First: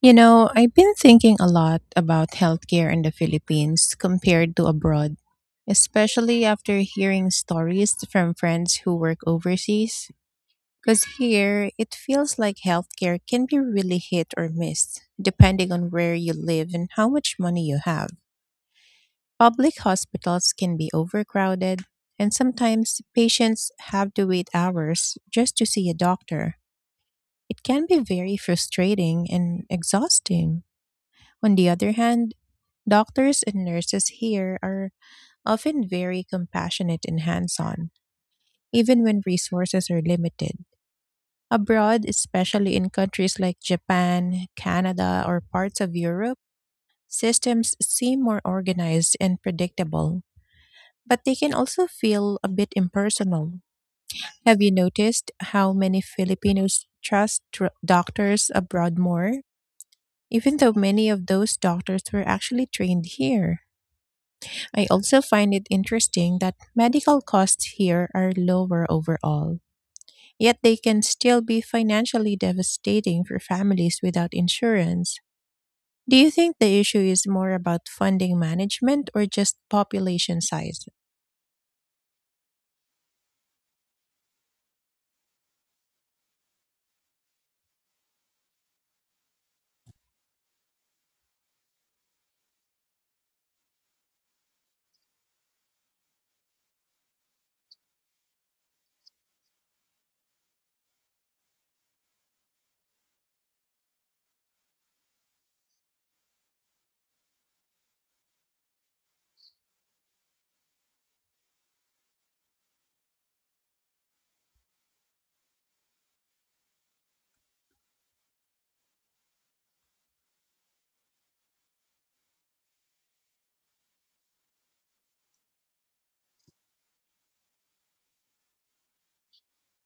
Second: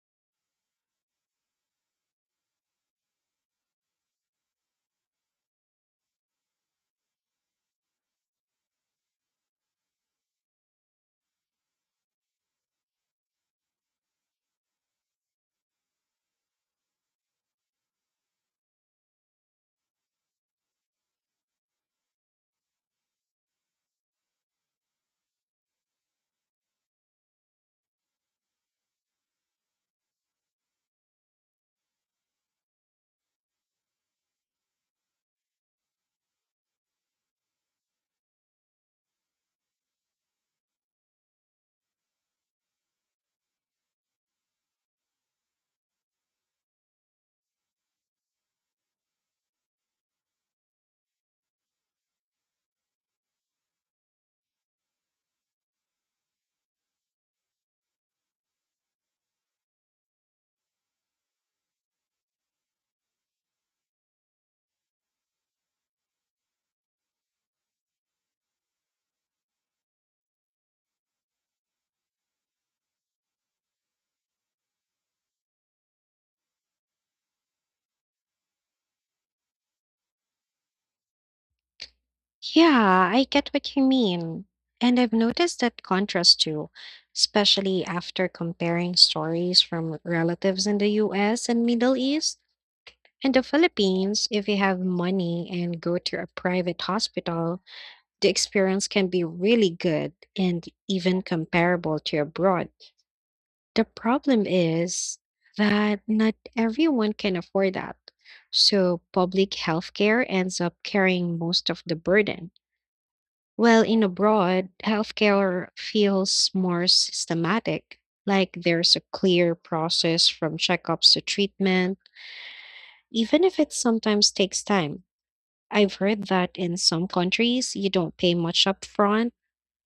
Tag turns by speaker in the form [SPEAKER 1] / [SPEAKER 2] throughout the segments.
[SPEAKER 1] You know, I've been thinking a lot about healthcare in the Philippines compared to abroad, especially after hearing stories from friends who work overseas. Because here, it feels like healthcare can be really hit or miss, depending on where you live and how much money you have. Public hospitals can be overcrowded, and sometimes patients have to wait hours just to see a doctor. It can be very frustrating and exhausting. On the other hand, doctors and nurses here are often very compassionate and hands on, even when resources are limited. Abroad, especially in countries like Japan, Canada, or parts of Europe, systems seem more organized and predictable, but they can also feel a bit impersonal. Have you noticed how many Filipinos trust doctors abroad more, even though many of those doctors were actually trained here? I also find it interesting that medical costs here are lower overall, yet they can still be financially devastating for families without insurance. Do you think the issue is more about funding management or just population size?
[SPEAKER 2] Yeah, I get what you mean. And I've noticed that contrast too, especially after comparing stories from relatives in the US and Middle East and the Philippines. If you have money and go to a private hospital, the experience can be really good and even comparable to abroad. The problem is that not everyone can afford that. So public healthcare ends up carrying most of the burden. Well, in abroad, healthcare feels more systematic, like there's a clear process from checkups to treatment, even if it sometimes takes time. I've heard that in some countries, you don't pay much upfront,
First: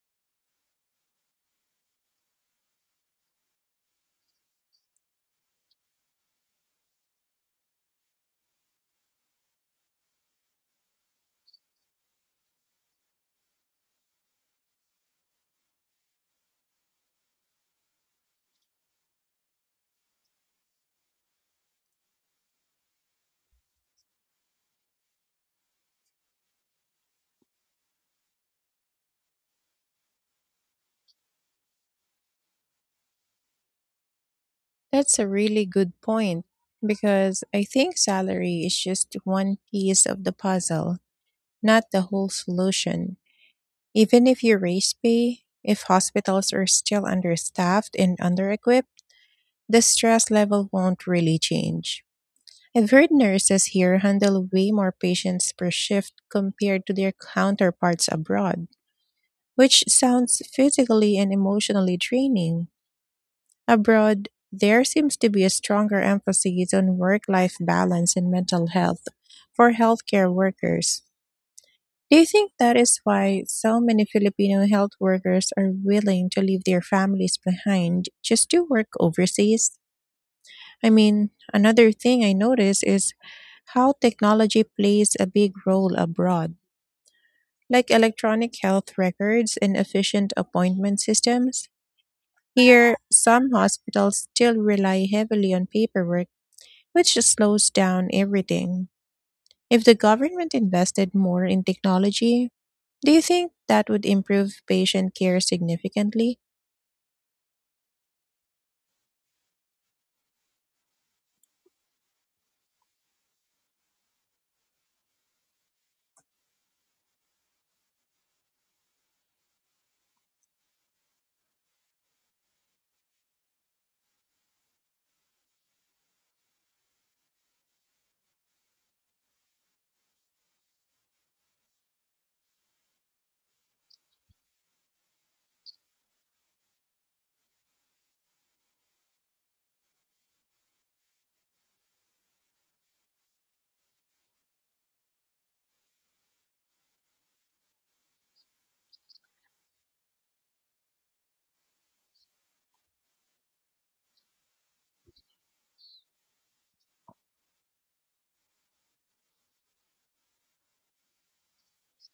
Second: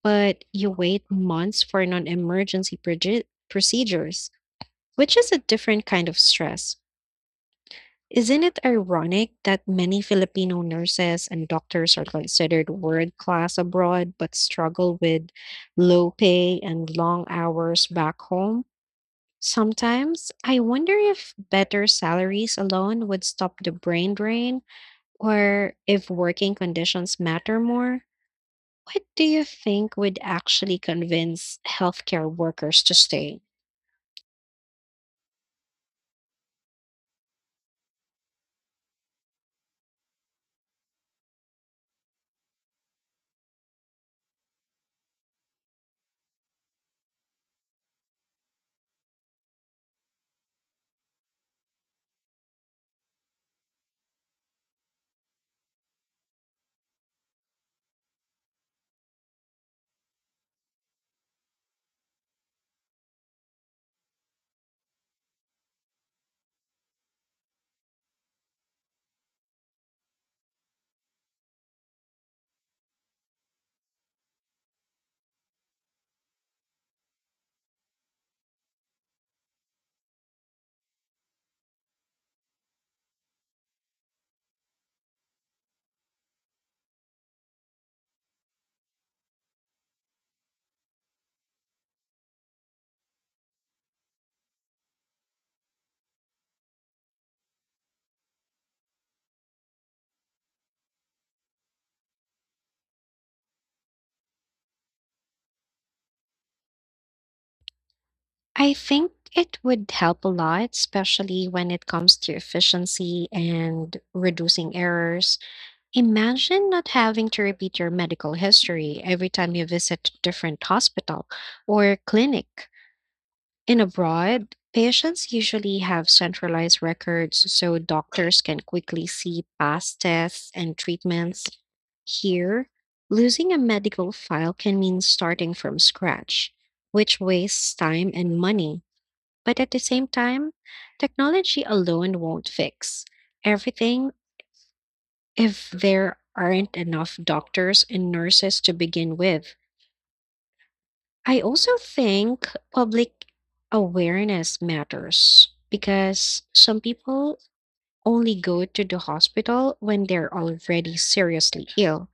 [SPEAKER 2] but you wait months for non emergency procedures, which is a different kind of stress. Isn't it ironic that many Filipino nurses and doctors are considered world class abroad but struggle with low pay and long hours back home? Sometimes I wonder if better salaries alone would stop the brain drain or if working conditions matter more. What do you think would actually convince healthcare workers to stay?
[SPEAKER 1] That's a really good point because I think salary is just one piece of the puzzle, not the whole solution. Even if you raise pay, if hospitals are still understaffed and under equipped, the stress level won't really change. I've heard nurses here handle way more patients per shift compared to their counterparts abroad, which sounds physically and emotionally draining. Abroad, there seems to be a stronger emphasis on work life balance and mental health for healthcare workers. Do you think that is why so many Filipino health workers are willing to leave their families behind just to work overseas? I mean, another thing I notice is how technology plays a big role abroad, like electronic health records and efficient appointment systems. Here, some hospitals still rely heavily on paperwork, which just slows down everything. If the government invested more in technology, do you think that would improve patient care significantly?
[SPEAKER 2] I think it would help a lot, especially when it comes to efficiency and reducing errors. Imagine not having to repeat your medical history every time you visit a different hospital or clinic. In abroad, patients usually have centralized records so doctors can quickly see past tests and treatments. Here, losing a medical file can mean starting from scratch, which wastes time and money. But at the same time, technology alone won't fix everything if there aren't enough doctors and nurses to begin with. I also think public awareness matters because some people only go to the hospital when they're already seriously ill.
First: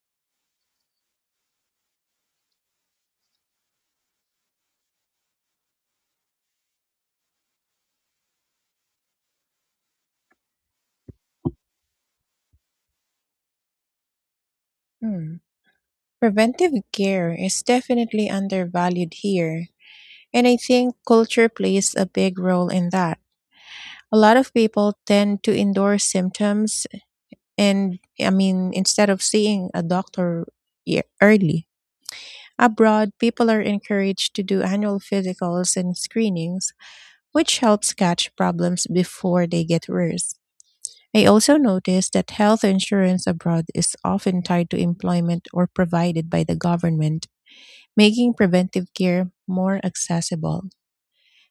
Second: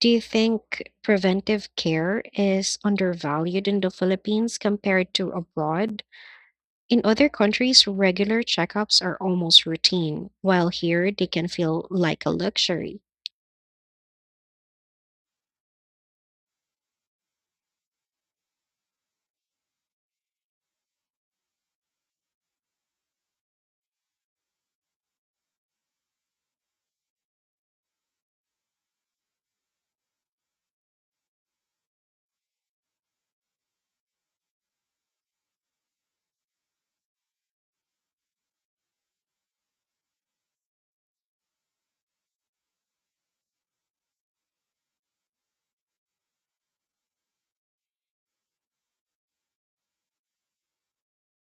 [SPEAKER 2] Do you think preventive care is undervalued in the Philippines compared to abroad? In other countries, regular checkups are almost routine, while here they can feel like a luxury.
[SPEAKER 1] Hmm. Preventive care is definitely undervalued here. And I think culture plays a big role in that. A lot of people tend to endorse symptoms, and I mean, instead of seeing a doctor early. Abroad, people are encouraged to do annual physicals and screenings, which helps catch problems before they get worse. I also noticed that health insurance abroad is often tied to employment or provided by the government, making preventive care more accessible.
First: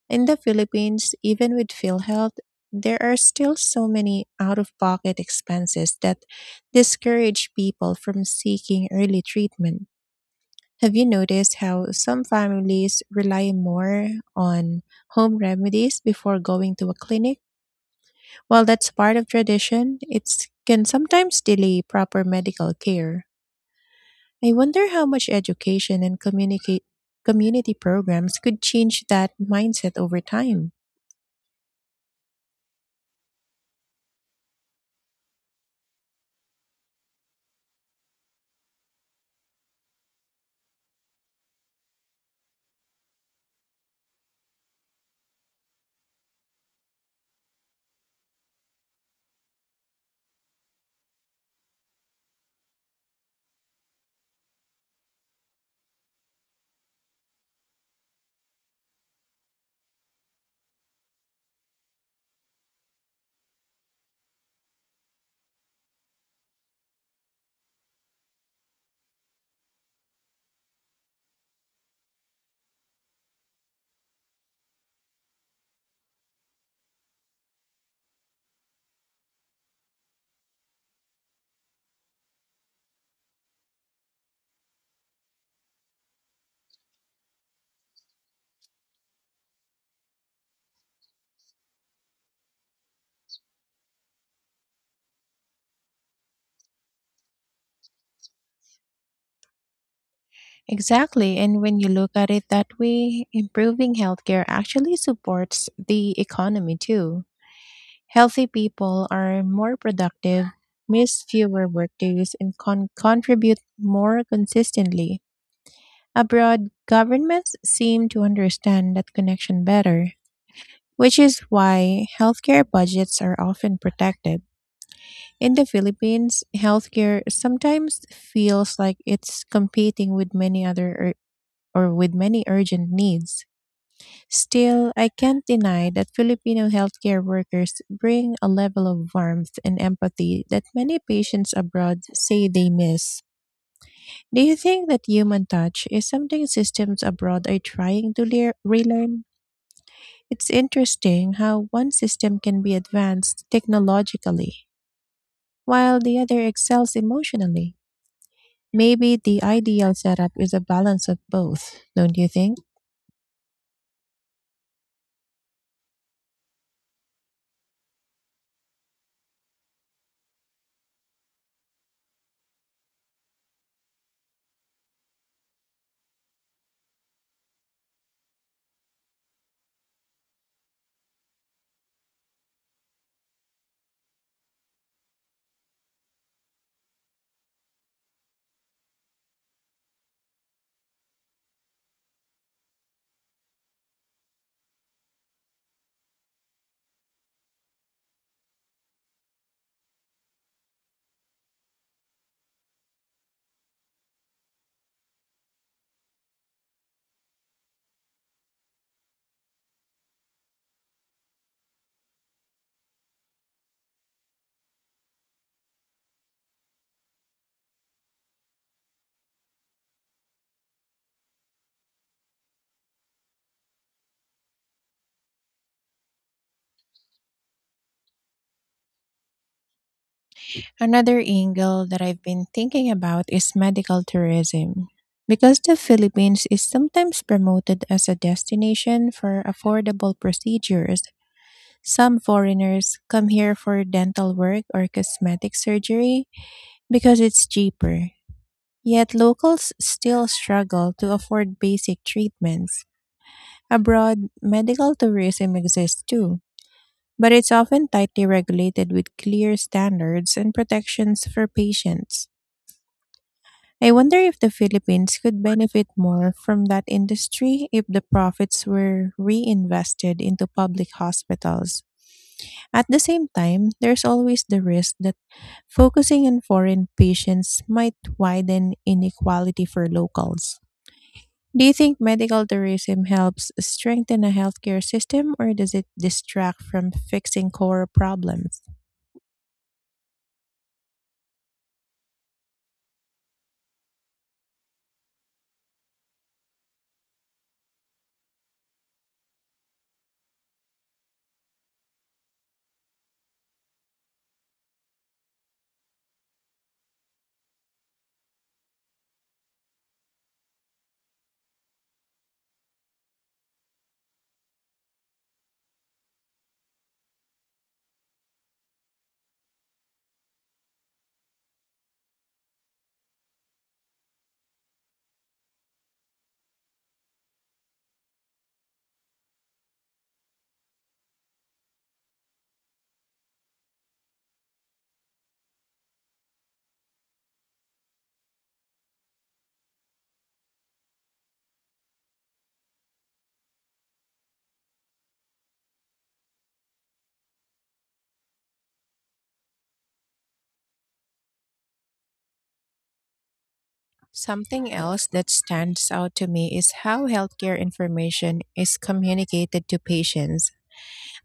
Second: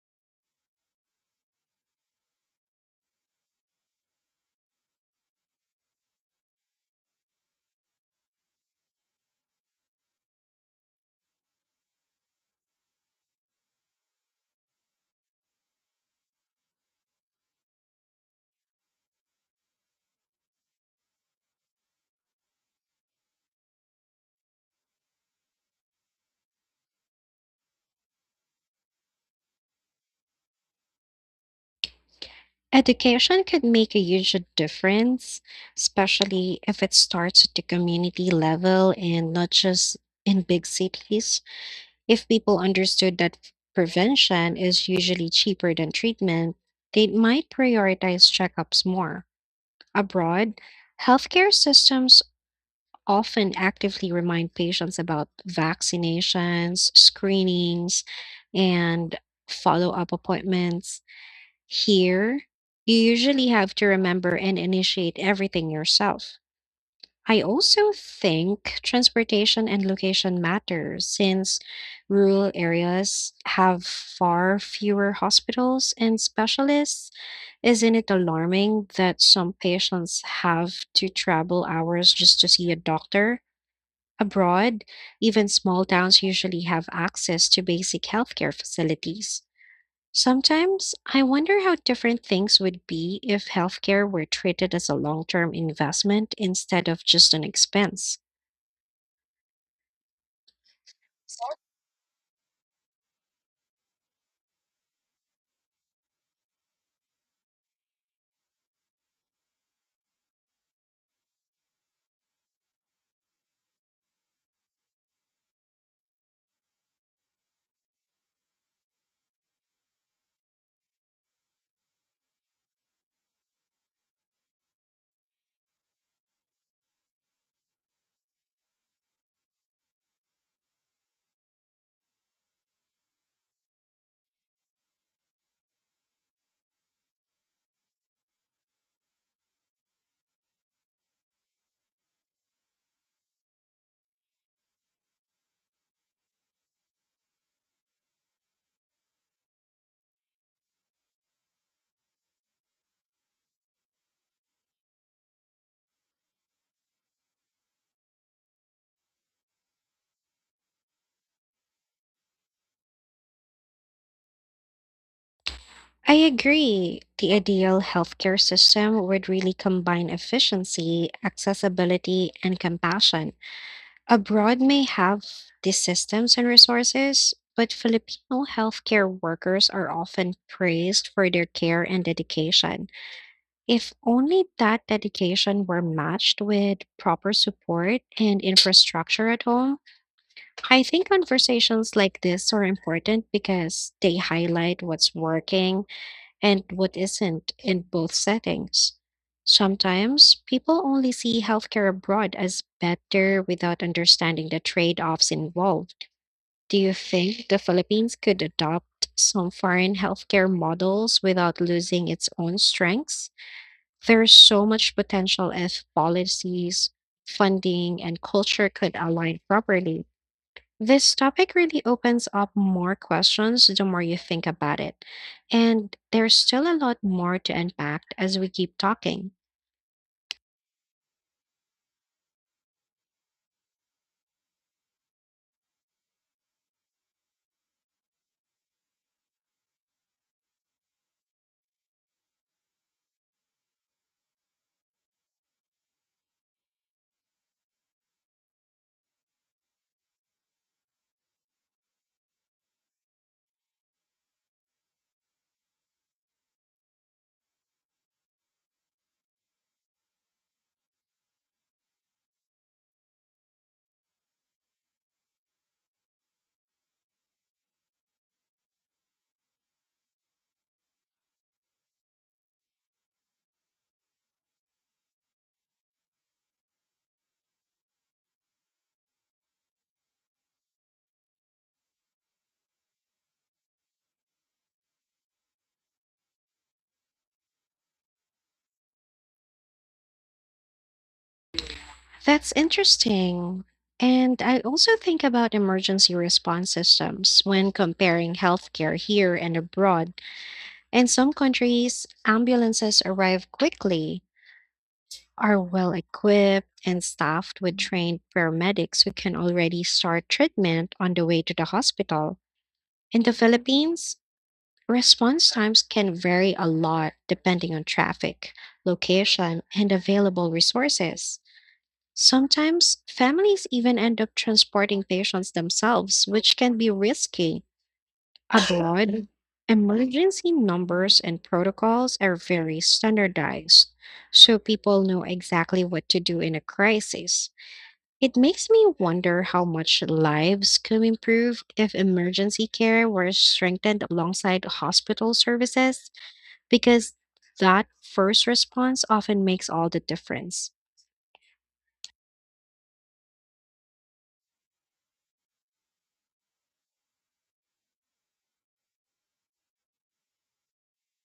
[SPEAKER 1] In the Philippines, even with PhilHealth, there are still so many out of pocket expenses that discourage people from seeking early treatment. Have you noticed how some families rely more on home remedies before going to a clinic? While that's part of tradition, it can sometimes delay proper medical care. I wonder how much education and communicate community programs could change that mindset over time.
[SPEAKER 2] Education could make a huge difference, especially if it starts at the community level and not just in big cities. If people understood that prevention is usually cheaper than treatment, they might prioritize checkups more. Abroad, healthcare systems often actively remind patients about vaccinations, screenings, and follow up appointments. Here, you usually have to remember and initiate everything yourself. I also think transportation and location matter since rural areas have far fewer hospitals and specialists. Isn't it alarming that some patients have to travel hours just to see a doctor? Abroad, even small towns usually have access to basic healthcare facilities. Sometimes I wonder how different things would be if healthcare were treated as a long term investment instead of just an expense.
[SPEAKER 1] Exactly. And when you look at it that way, improving healthcare actually supports the economy too. Healthy people are more productive, miss fewer workdays, and contribute more consistently. Abroad, governments seem to understand that connection better, which is why healthcare budgets are often protected. In the Philippines, healthcare sometimes feels like it's competing with many other or with many urgent needs. Still, I can't deny that Filipino healthcare workers bring a level of warmth and empathy that many patients abroad say they miss. Do you think that human touch is something systems abroad are trying to relearn? It's interesting how one system can be advanced technologically while the other excels emotionally. Maybe the ideal setup is a balance of both, don't you think?
[SPEAKER 2] I agree. The ideal healthcare system would really combine efficiency, accessibility, and compassion. Abroad may have these systems and resources, but Filipino healthcare workers are often praised for their care and dedication. If only that dedication were matched with proper support and infrastructure at home. I think conversations like this are important because they highlight what's working and what isn't in both settings. Sometimes people only see healthcare abroad as better without understanding the trade offs involved. Do you think the Philippines could adopt some foreign healthcare models without losing its own strengths? There's so much potential if policies, funding, and culture could align properly. This topic really opens up more questions the more you think about it. And there's still a lot more to unpack as we keep talking.
[SPEAKER 1] Another angle that I've been thinking about is medical tourism. Because the Philippines is sometimes promoted as a destination for affordable procedures, some foreigners come here for dental work or cosmetic surgery because it's cheaper. Yet locals still struggle to afford basic treatments. Abroad, medical tourism exists too, but it's often tightly regulated with clear standards and protections for patients. I wonder if the Philippines could benefit more from that industry if the profits were reinvested into public hospitals. At the same time, there's always the risk that focusing on foreign patients might widen inequality for locals. Do you think medical tourism helps strengthen a healthcare system, or does it distract from fixing core problems?
[SPEAKER 2] That's interesting. And I also think about emergency response systems when comparing healthcare here and abroad. In some countries, ambulances arrive quickly, are well equipped, and staffed with trained paramedics who can already start treatment on the way to the hospital. In the Philippines, response times can vary a lot depending on traffic, location, and available resources. Sometimes families even end up transporting patients themselves, which can be risky. Abroad, emergency numbers and protocols are very standardized, so people know exactly what to do in a crisis. It makes me wonder how much lives could improve if emergency care were strengthened alongside hospital services, because that first response often makes all the difference.
[SPEAKER 1] Something else that stands out to me is how healthcare information is communicated to patients.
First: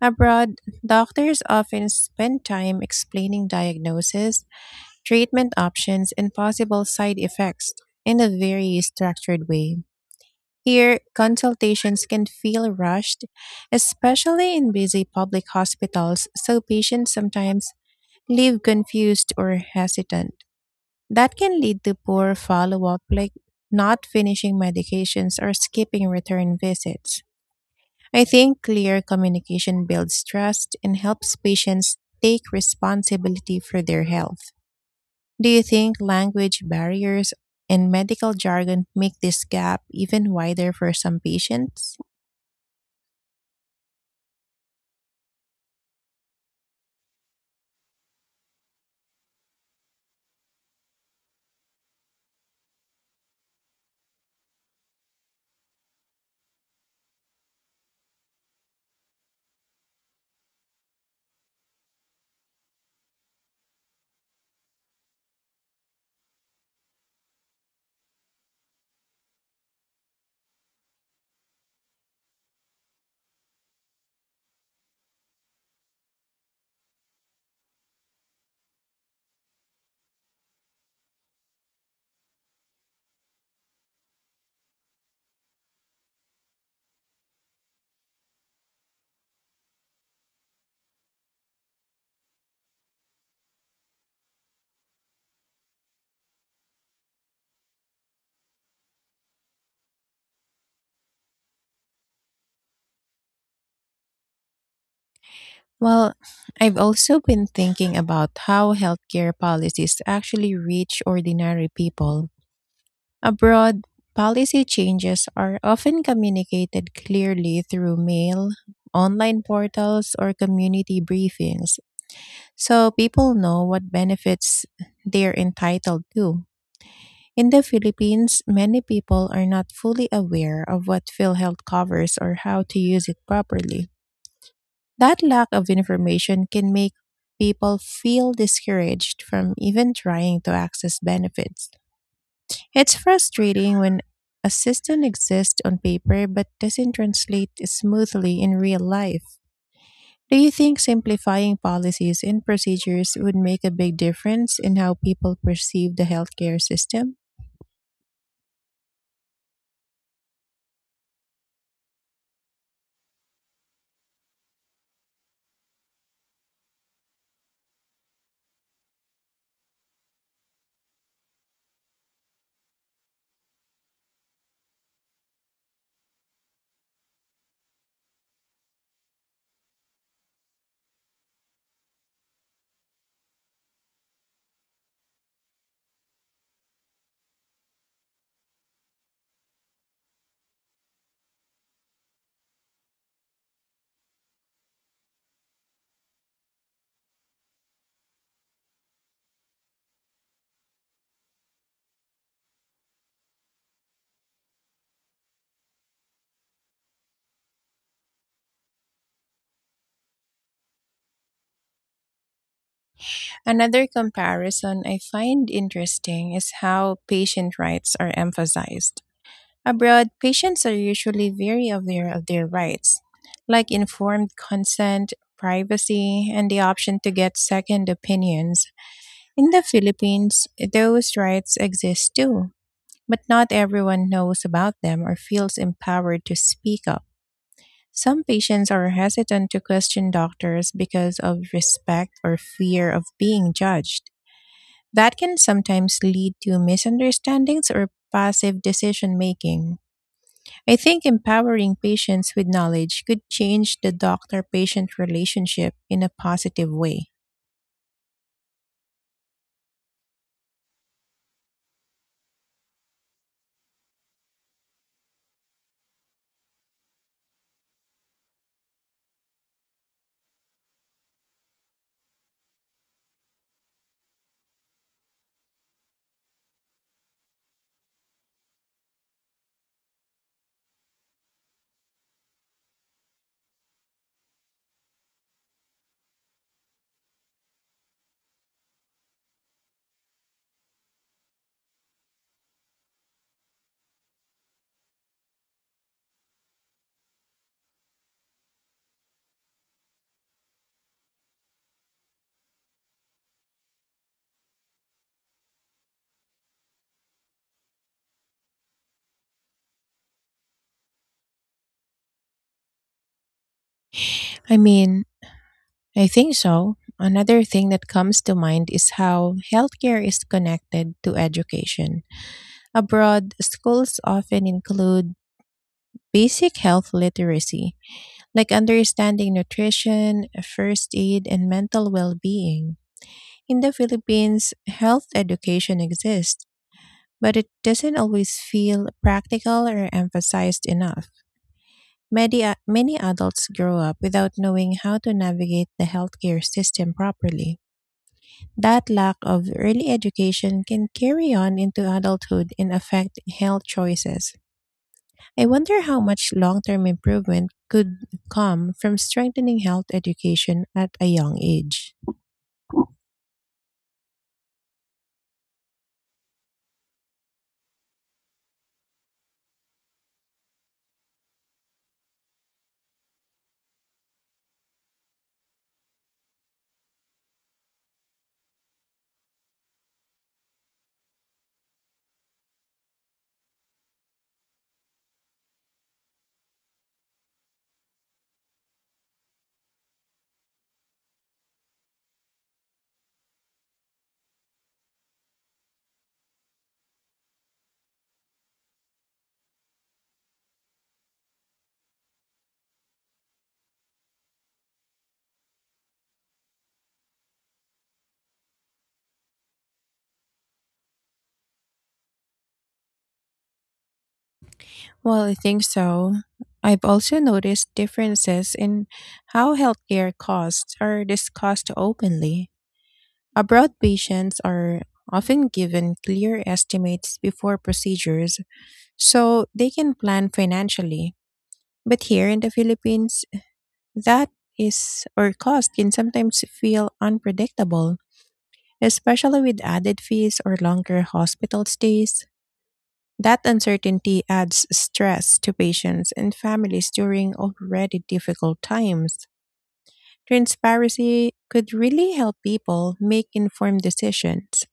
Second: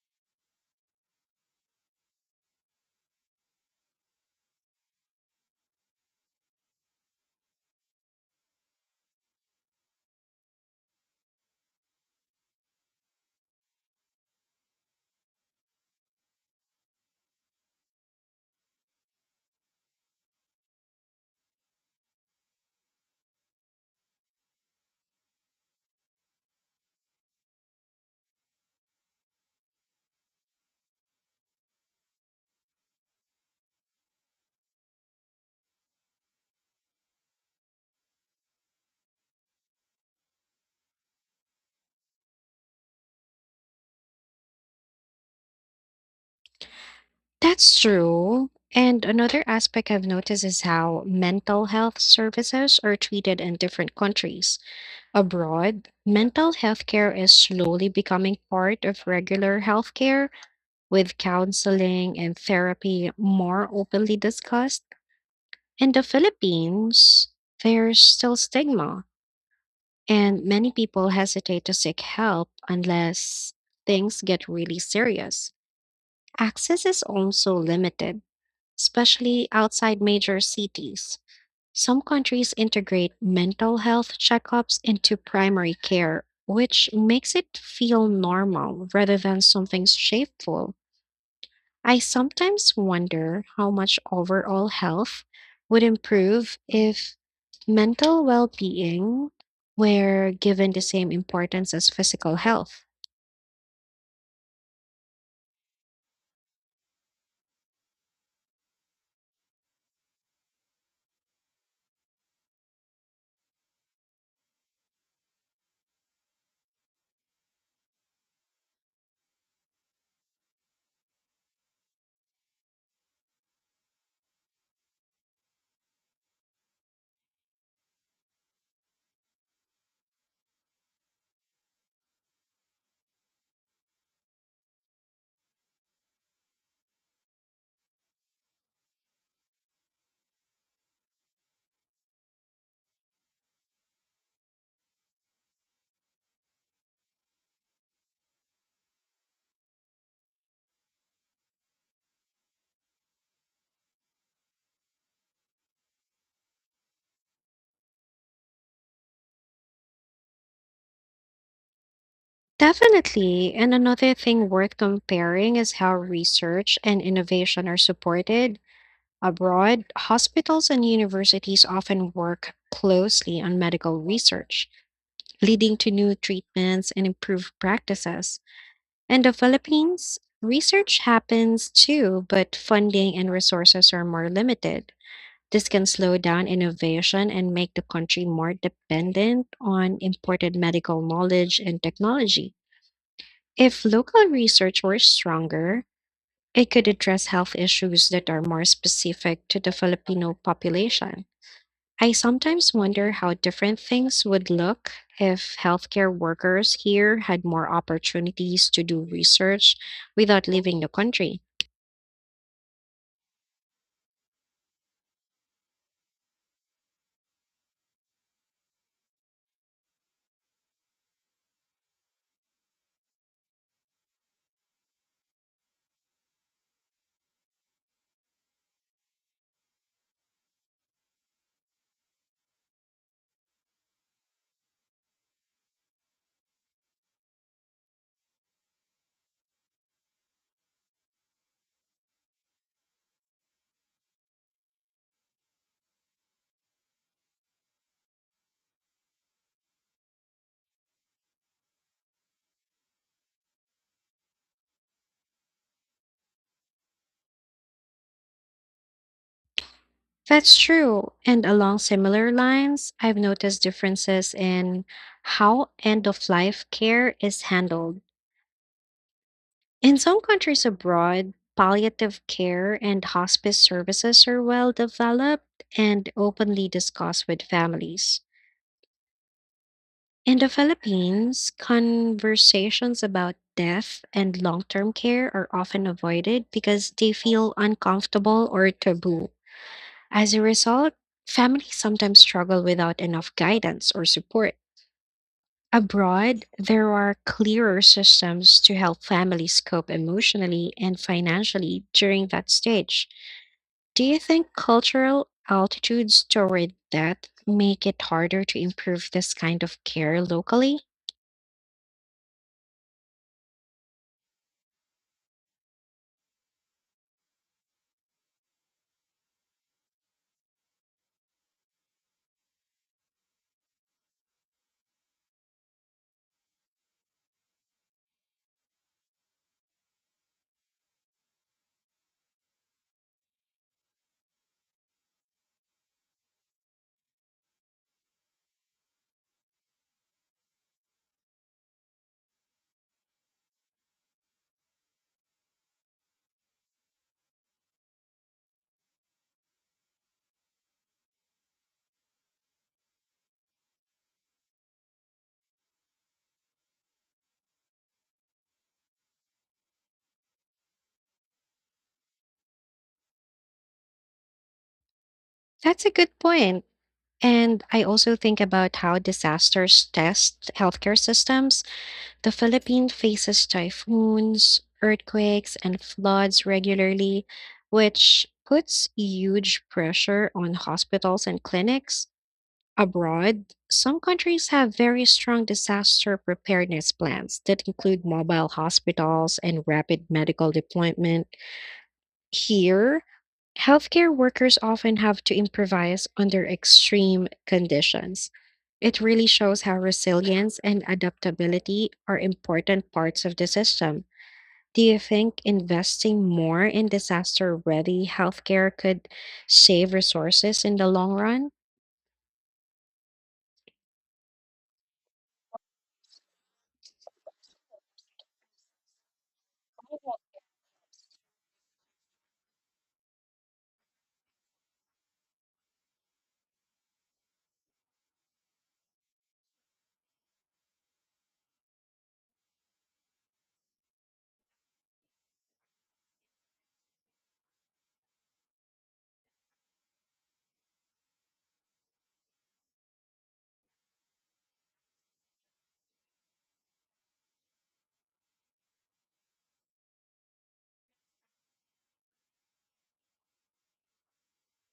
[SPEAKER 1] Abroad, doctors often spend time explaining diagnosis, treatment options, and possible side effects in a very structured way. Here, consultations can feel rushed, especially in busy public hospitals, so patients sometimes leave confused or hesitant. That can lead to poor follow up, like not finishing medications or skipping return visits. I think clear communication builds trust and helps patients take responsibility for their health. Do you think language barriers and medical jargon make this gap even wider for some patients?
[SPEAKER 2] That's true. And another aspect I've noticed is how mental health services are treated in different countries. Abroad, mental health care is slowly becoming part of regular health care, with counseling and therapy more openly discussed. In the Philippines, there's still stigma, and many people hesitate to seek help unless things get really serious. Access is also limited, especially outside major cities. Some countries integrate mental health checkups into primary care, which makes it feel normal rather than something shameful. I sometimes wonder how much overall health would improve if mental well being were given the same importance as physical health.
[SPEAKER 1] Well, I've also been thinking about how healthcare policies actually reach ordinary people. Abroad, policy changes are often communicated clearly through mail, online portals, or community briefings, so people know what benefits they're entitled to. In the Philippines, many people are not fully aware of what PhilHealth covers or how to use it properly. That lack of information can make people feel discouraged from even trying to access benefits. It's frustrating when a system exists on paper but doesn't translate smoothly in real life. Do you think simplifying policies and procedures would make a big difference in how people perceive the healthcare system?
[SPEAKER 2] Definitely. And another thing worth comparing is how research and innovation are supported. Abroad, hospitals and universities often work closely on medical research, leading to new treatments and improved practices. In the Philippines, research happens too, but funding and resources are more limited. This can slow down innovation and make the country more dependent on imported medical knowledge and technology. If local research were stronger, it could address health issues that are more specific to the Filipino population. I sometimes wonder how different things would look if healthcare workers here had more opportunities to do research without leaving the country.
[SPEAKER 1] Another comparison I find interesting is how patient rights are emphasized. Abroad, patients are usually very aware of their rights, like informed consent, privacy, and the option to get second opinions. In the Philippines, those rights exist too, but not everyone knows about them or feels empowered to speak up. Some patients are hesitant to question doctors because of respect or fear of being judged. That can sometimes lead to misunderstandings or passive decision making. I think empowering patients with knowledge could change the doctor patient relationship in a positive way.
[SPEAKER 2] That's true. And along similar lines, I've noticed differences in how end of life care is handled. In some countries abroad, palliative care and hospice services are well developed and openly discussed with families. In the Philippines, conversations about death and long term care are often avoided because they feel uncomfortable or taboo. As a result, families sometimes struggle without enough guidance or support. Abroad, there are clearer systems to help families cope emotionally and financially during that stage. Do you think cultural altitudes toward death make it harder to improve this kind of care locally?
[SPEAKER 1] I mean, I think so. Another thing that comes to mind is how healthcare is connected to education. Abroad, schools often include basic health literacy, like understanding nutrition, first aid, and mental well being. In the Philippines, health education exists, but it doesn't always feel practical or emphasized enough. Many, many adults grow up without knowing how to navigate the healthcare system properly. That lack of early education can carry on into adulthood and affect health choices. I wonder how much long term improvement could come from strengthening health education at a young age.
[SPEAKER 2] That's a good point. And I also think about how disasters test healthcare systems. The Philippines faces typhoons, earthquakes, and floods regularly, which puts huge pressure on hospitals and clinics. Abroad, some countries have very strong disaster preparedness plans that include mobile hospitals and rapid medical deployment. Here, healthcare workers often have to improvise under extreme conditions. It really shows how resilience and adaptability are important parts of the system. Do you think investing more in disaster ready healthcare could save resources in the long run?
[SPEAKER 1] Well, I think so. I've also noticed differences in how healthcare costs are discussed openly. Abroad, patients are often given clear estimates before procedures so they can plan financially. But here in the Philippines, That is, or cost can sometimes feel unpredictable, especially with added fees or longer hospital stays. That uncertainty adds stress to patients and families during already difficult times. Transparency could really help people make informed decisions.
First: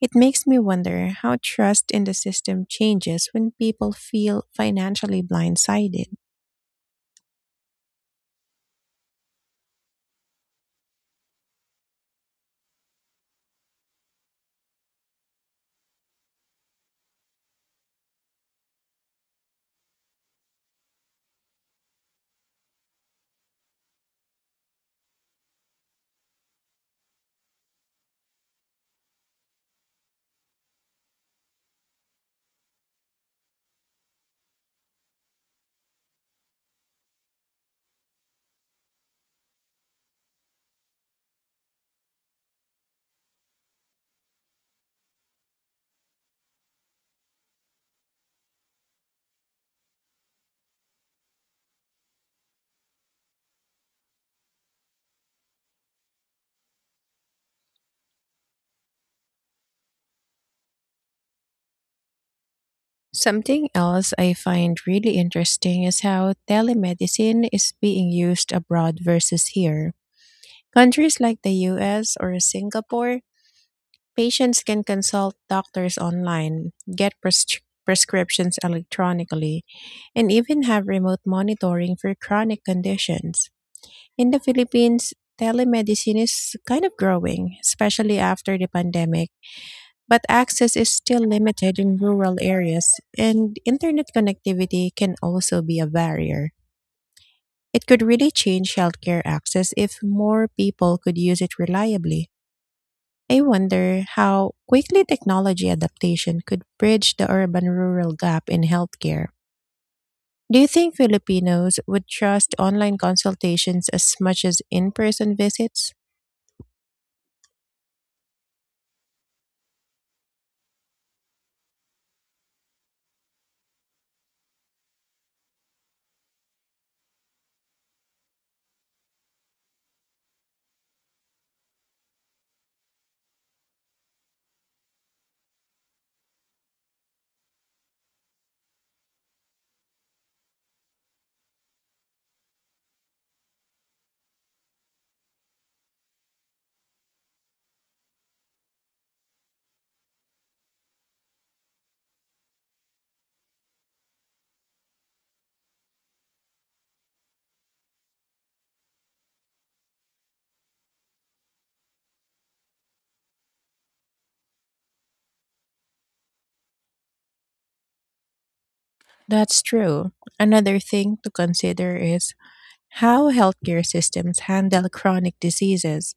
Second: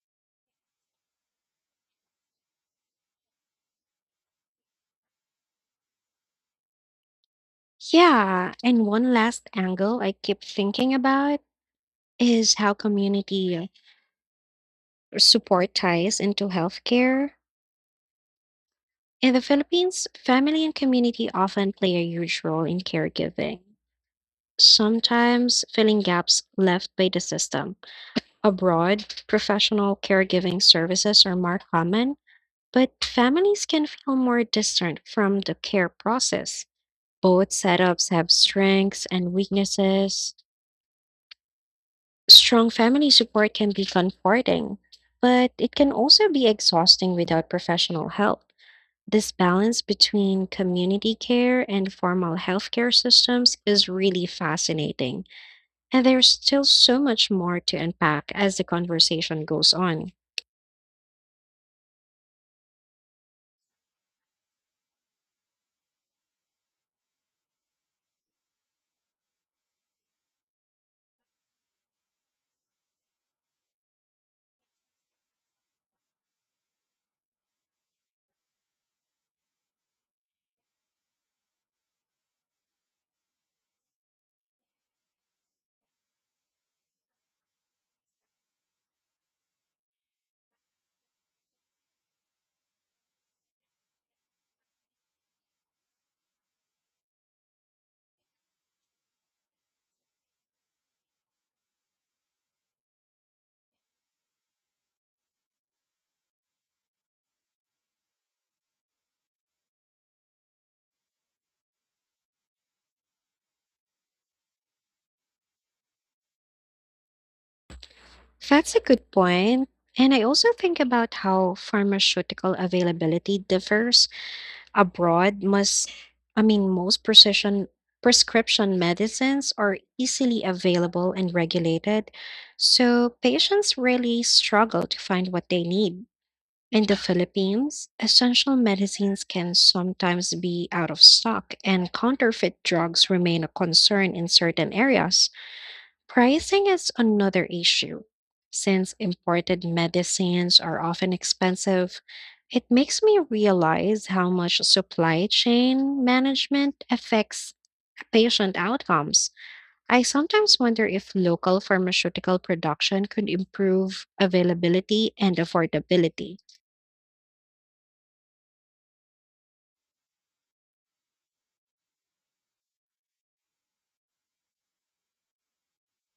[SPEAKER 1] It makes me wonder how trust in the system changes when people feel financially blindsided.
[SPEAKER 2] Yeah, and one last angle I keep thinking about is how community support ties into healthcare. In the Philippines, family and community often play a huge role in caregiving, sometimes filling gaps left by the system. Abroad, professional caregiving services are more common, but families can feel more distant from the care process. Both setups have strengths and weaknesses. Strong family support can be comforting, but it can also be exhausting without professional help. This balance between community care and formal healthcare systems is really fascinating, and there's still so much more to unpack as the conversation goes on.
[SPEAKER 1] Something else I find really interesting is how telemedicine is being used abroad versus here. Countries like the US or Singapore, patients can consult doctors online, get prescriptions electronically, and even have remote monitoring for chronic conditions. In the Philippines, telemedicine is kind of growing, especially after the pandemic, but access is still limited in rural areas, and internet connectivity can also be a barrier. It could really change healthcare access if more people could use it reliably. I wonder how quickly technology adaptation could bridge the urban rural gap in healthcare. Do you think Filipinos would trust online consultations as much as in person visits?
[SPEAKER 2] That's a good point. And I also think about how pharmaceutical availability differs abroad. I mean, most precision prescription medicines are easily available and regulated, so patients really struggle to find what they need. In the Philippines, essential medicines can sometimes be out of stock, and counterfeit drugs remain a concern in certain areas. Pricing is another issue. Since imported medicines are often expensive, it makes me realize how much supply chain management affects patient outcomes. I sometimes wonder if local pharmaceutical production could improve availability and affordability.
[SPEAKER 1] That's true. Another thing to consider is how healthcare systems handle chronic diseases.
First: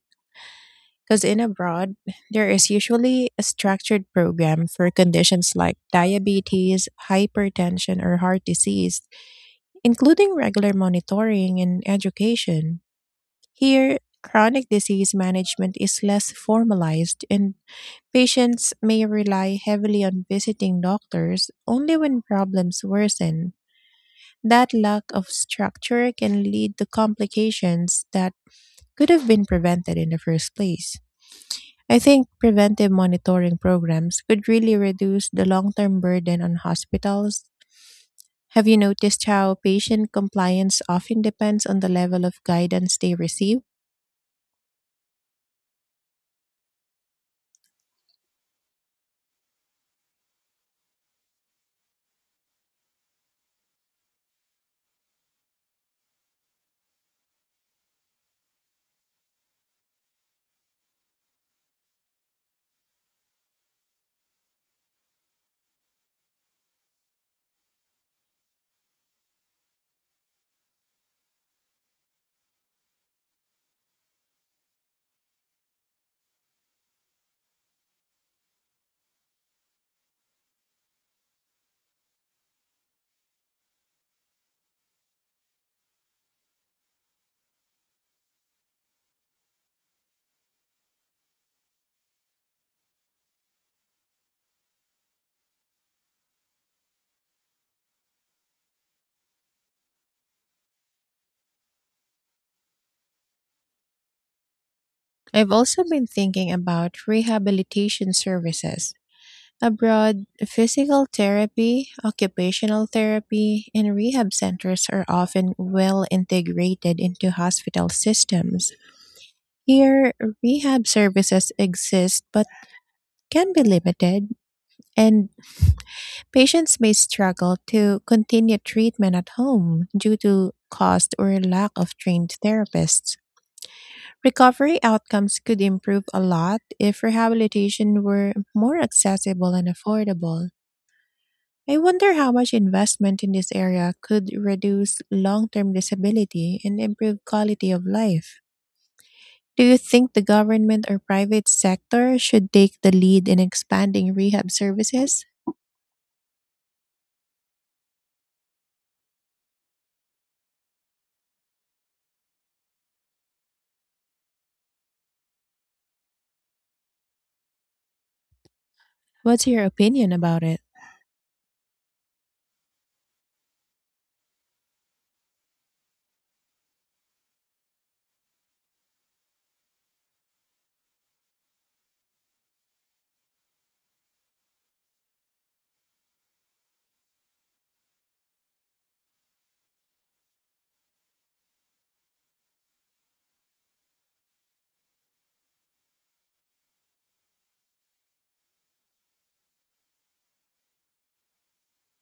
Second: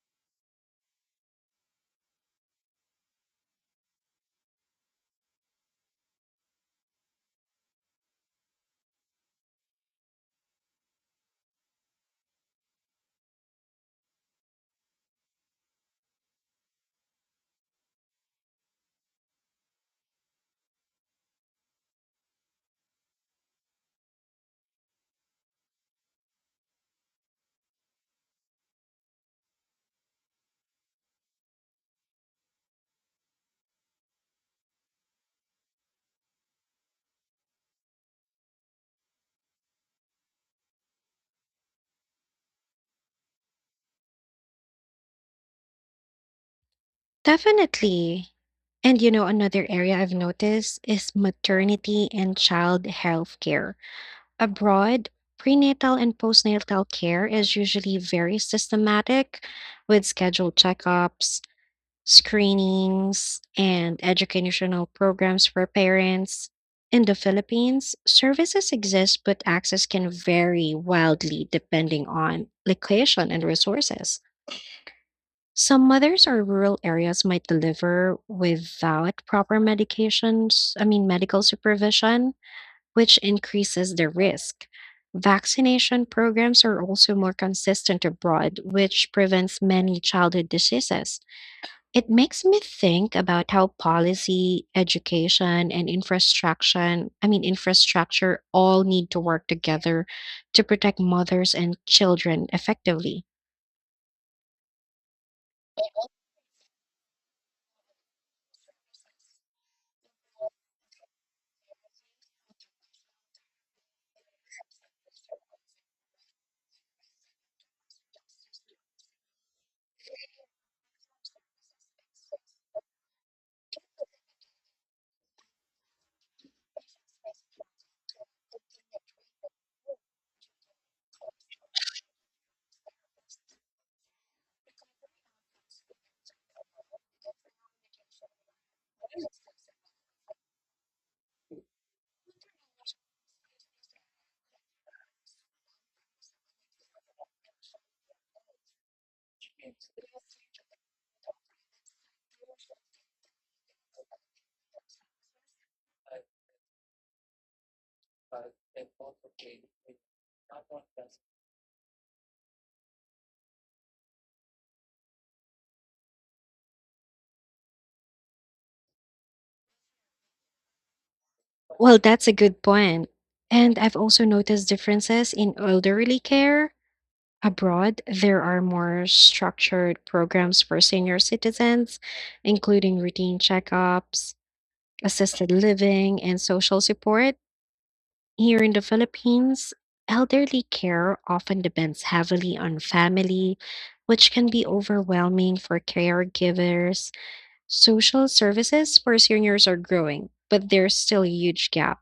[SPEAKER 1] Because in abroad, there is usually a structured program for conditions like diabetes, hypertension, or heart disease, including regular monitoring and education. Here, chronic disease management is less formalized, and patients may rely heavily on visiting doctors only when problems worsen. That lack of structure can lead to complications that could have been prevented in the first place. I think preventive monitoring programs could really reduce the long term burden on hospitals. Have you noticed how patient compliance often depends on the level of guidance they receive?
[SPEAKER 2] Definitely. And you know, another area I've noticed is maternity and child health care. Abroad, prenatal and postnatal care is usually very systematic with scheduled checkups, screenings, and educational programs for parents. In the Philippines, services exist, but access can vary wildly depending on location and resources. Some mothers or rural areas might deliver without proper I mean, medical supervision, which increases the risk. Vaccination programs are also more consistent abroad, which prevents many childhood diseases. It makes me think about how policy, education, and I mean, infrastructure all need to work together to protect mothers and children effectively.
[SPEAKER 1] I've also been thinking about rehabilitation services. Abroad, physical therapy, occupational therapy, and rehab centers are often well integrated into hospital systems. Here, rehab services exist, but can be limited, and patients may struggle to continue treatment at home due to cost or lack of trained therapists. Recovery outcomes could improve a lot if rehabilitation were more accessible and affordable. I wonder how much investment in this area could reduce long term disability and improve quality of life. Do you think the government or private sector should take the lead in expanding rehab services? What's your opinion about it?
[SPEAKER 2] Well, that's a good point. And I've also noticed differences in elderly care. Abroad, there are more structured programs for senior citizens, including routine checkups, assisted living, and social support. Here in the Philippines, elderly care often depends heavily on family, which can be overwhelming for caregivers. Social services for seniors are growing, but there's still a huge gap.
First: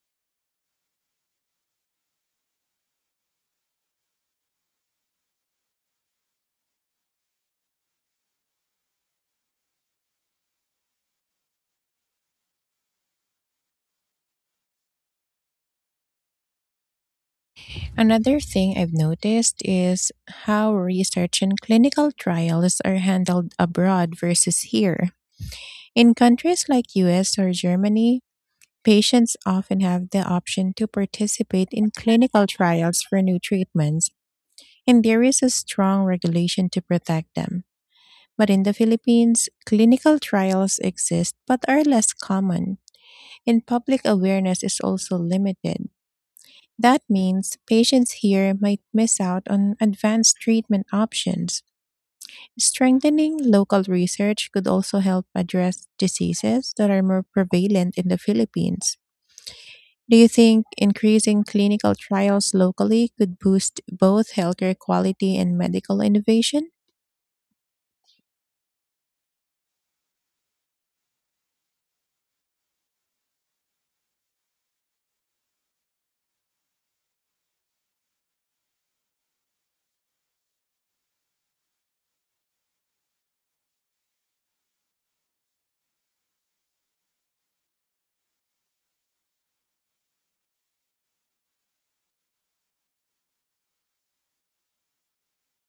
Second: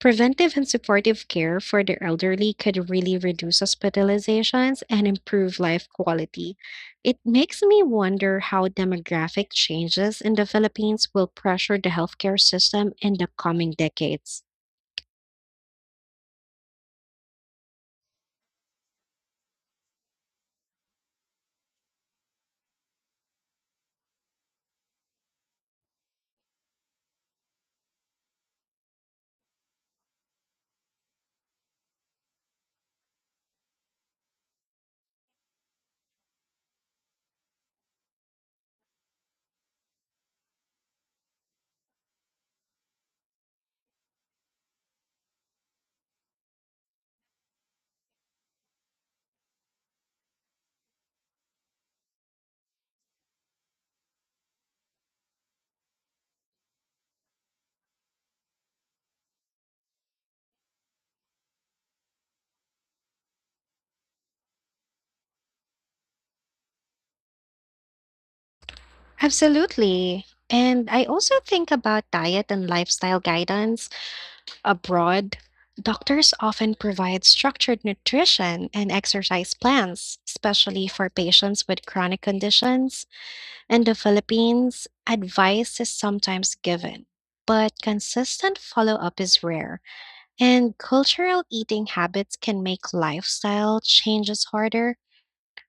[SPEAKER 2] Preventive and supportive care for the elderly could really reduce hospitalizations and improve life quality. It makes me wonder how demographic changes in the Philippines will pressure the healthcare system in the coming decades.
[SPEAKER 1] Another thing I've noticed is how research and clinical trials are handled abroad versus here. In countries like US or Germany, patients often have the option to participate in clinical trials for new treatments, and there is a strong regulation to protect them. But in the Philippines, clinical trials exist but are less common, and public awareness is also limited. That means patients here might miss out on advanced treatment options. Strengthening local research could also help address diseases that are more prevalent in the Philippines. Do you think increasing clinical trials locally could boost both healthcare quality and medical innovation?
[SPEAKER 2] Absolutely. And I also think about diet and lifestyle guidance abroad. Doctors often provide structured nutrition and exercise plans, especially for patients with chronic conditions. In the Philippines, advice is sometimes given, but consistent follow up is rare, and cultural eating habits can make lifestyle changes harder.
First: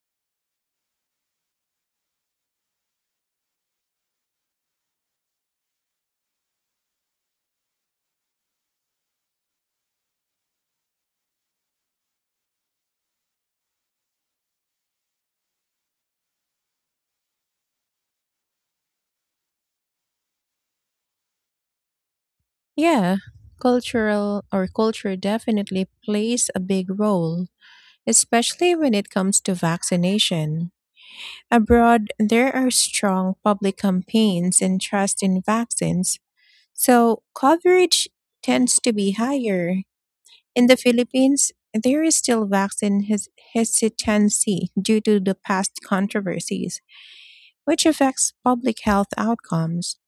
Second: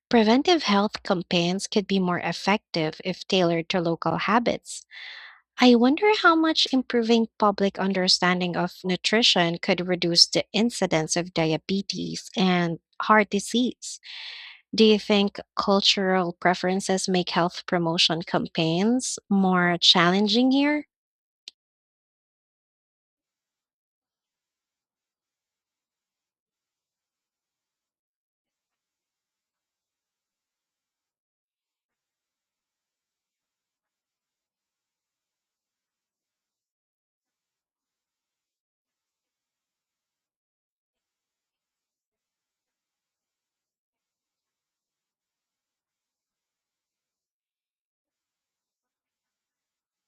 [SPEAKER 2] Preventive health campaigns could be more effective if tailored to local habits. I wonder how much improving public understanding of nutrition could reduce the incidence of diabetes and heart disease. Do you think cultural preferences make health promotion campaigns more challenging here?
[SPEAKER 1] Yeah, cultural or culture definitely plays a big role, especially when it comes to vaccination. Abroad, there are strong public campaigns and trust in vaccines, so coverage tends to be higher. In the Philippines, there is still vaccine hesitancy due to the past controversies, which affects public health outcomes.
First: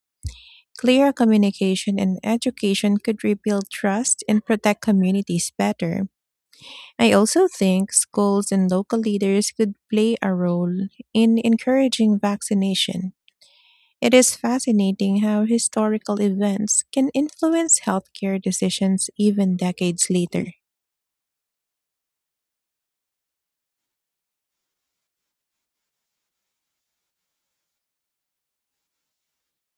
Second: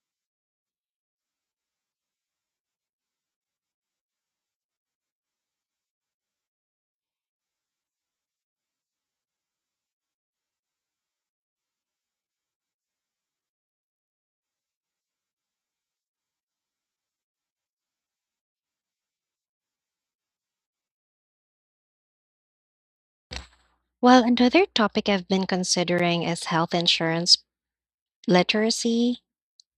[SPEAKER 1] Clear communication and education could rebuild trust and protect communities better. I also think schools and local leaders could play a role in encouraging vaccination. It is fascinating how historical events can influence healthcare decisions even decades later.
[SPEAKER 2] Well, another topic I've been considering is health insurance literacy.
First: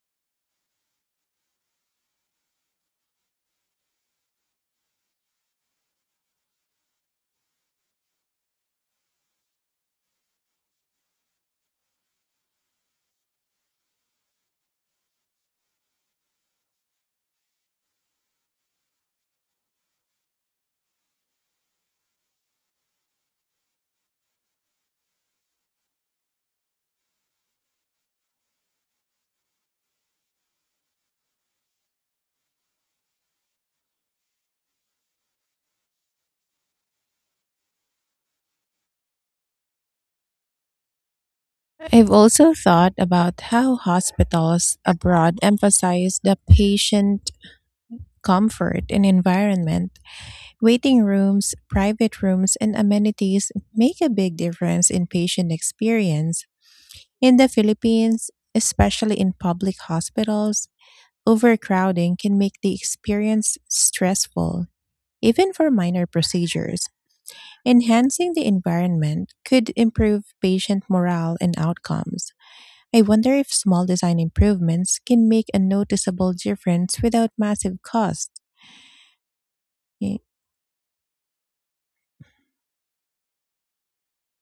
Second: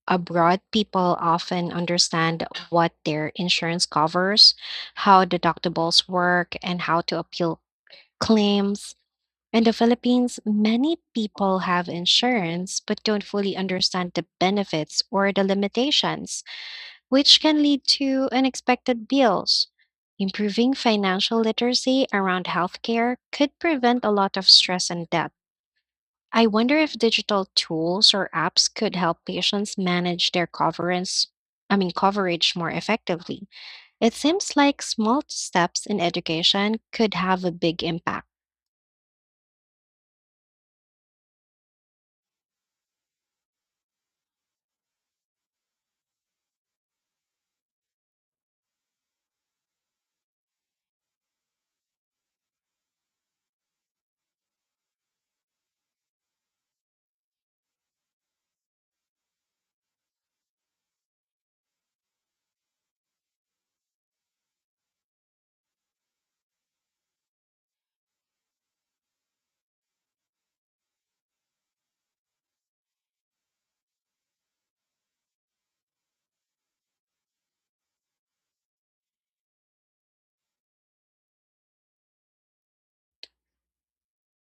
[SPEAKER 2] Abroad, people often understand what their insurance covers, how deductibles work, and how to appeal claims. In the Philippines, many people have insurance but don't fully understand the benefits or the limitations, which can lead to unexpected bills. Improving financial literacy around healthcare could prevent a lot of stress and debt. I wonder if digital tools or apps could help patients manage their coverage, I mean coverage more effectively. It seems like small steps in education could have a big impact.
[SPEAKER 1] I've also thought about how hospitals abroad emphasize the patient comfort and environment. Waiting rooms, private rooms, and amenities make a big difference in patient experience. In the Philippines, especially in public hospitals, overcrowding can make the experience stressful, even for minor procedures. Enhancing the environment could improve patient morale and outcomes. I wonder if small design improvements can make a noticeable difference without massive costs.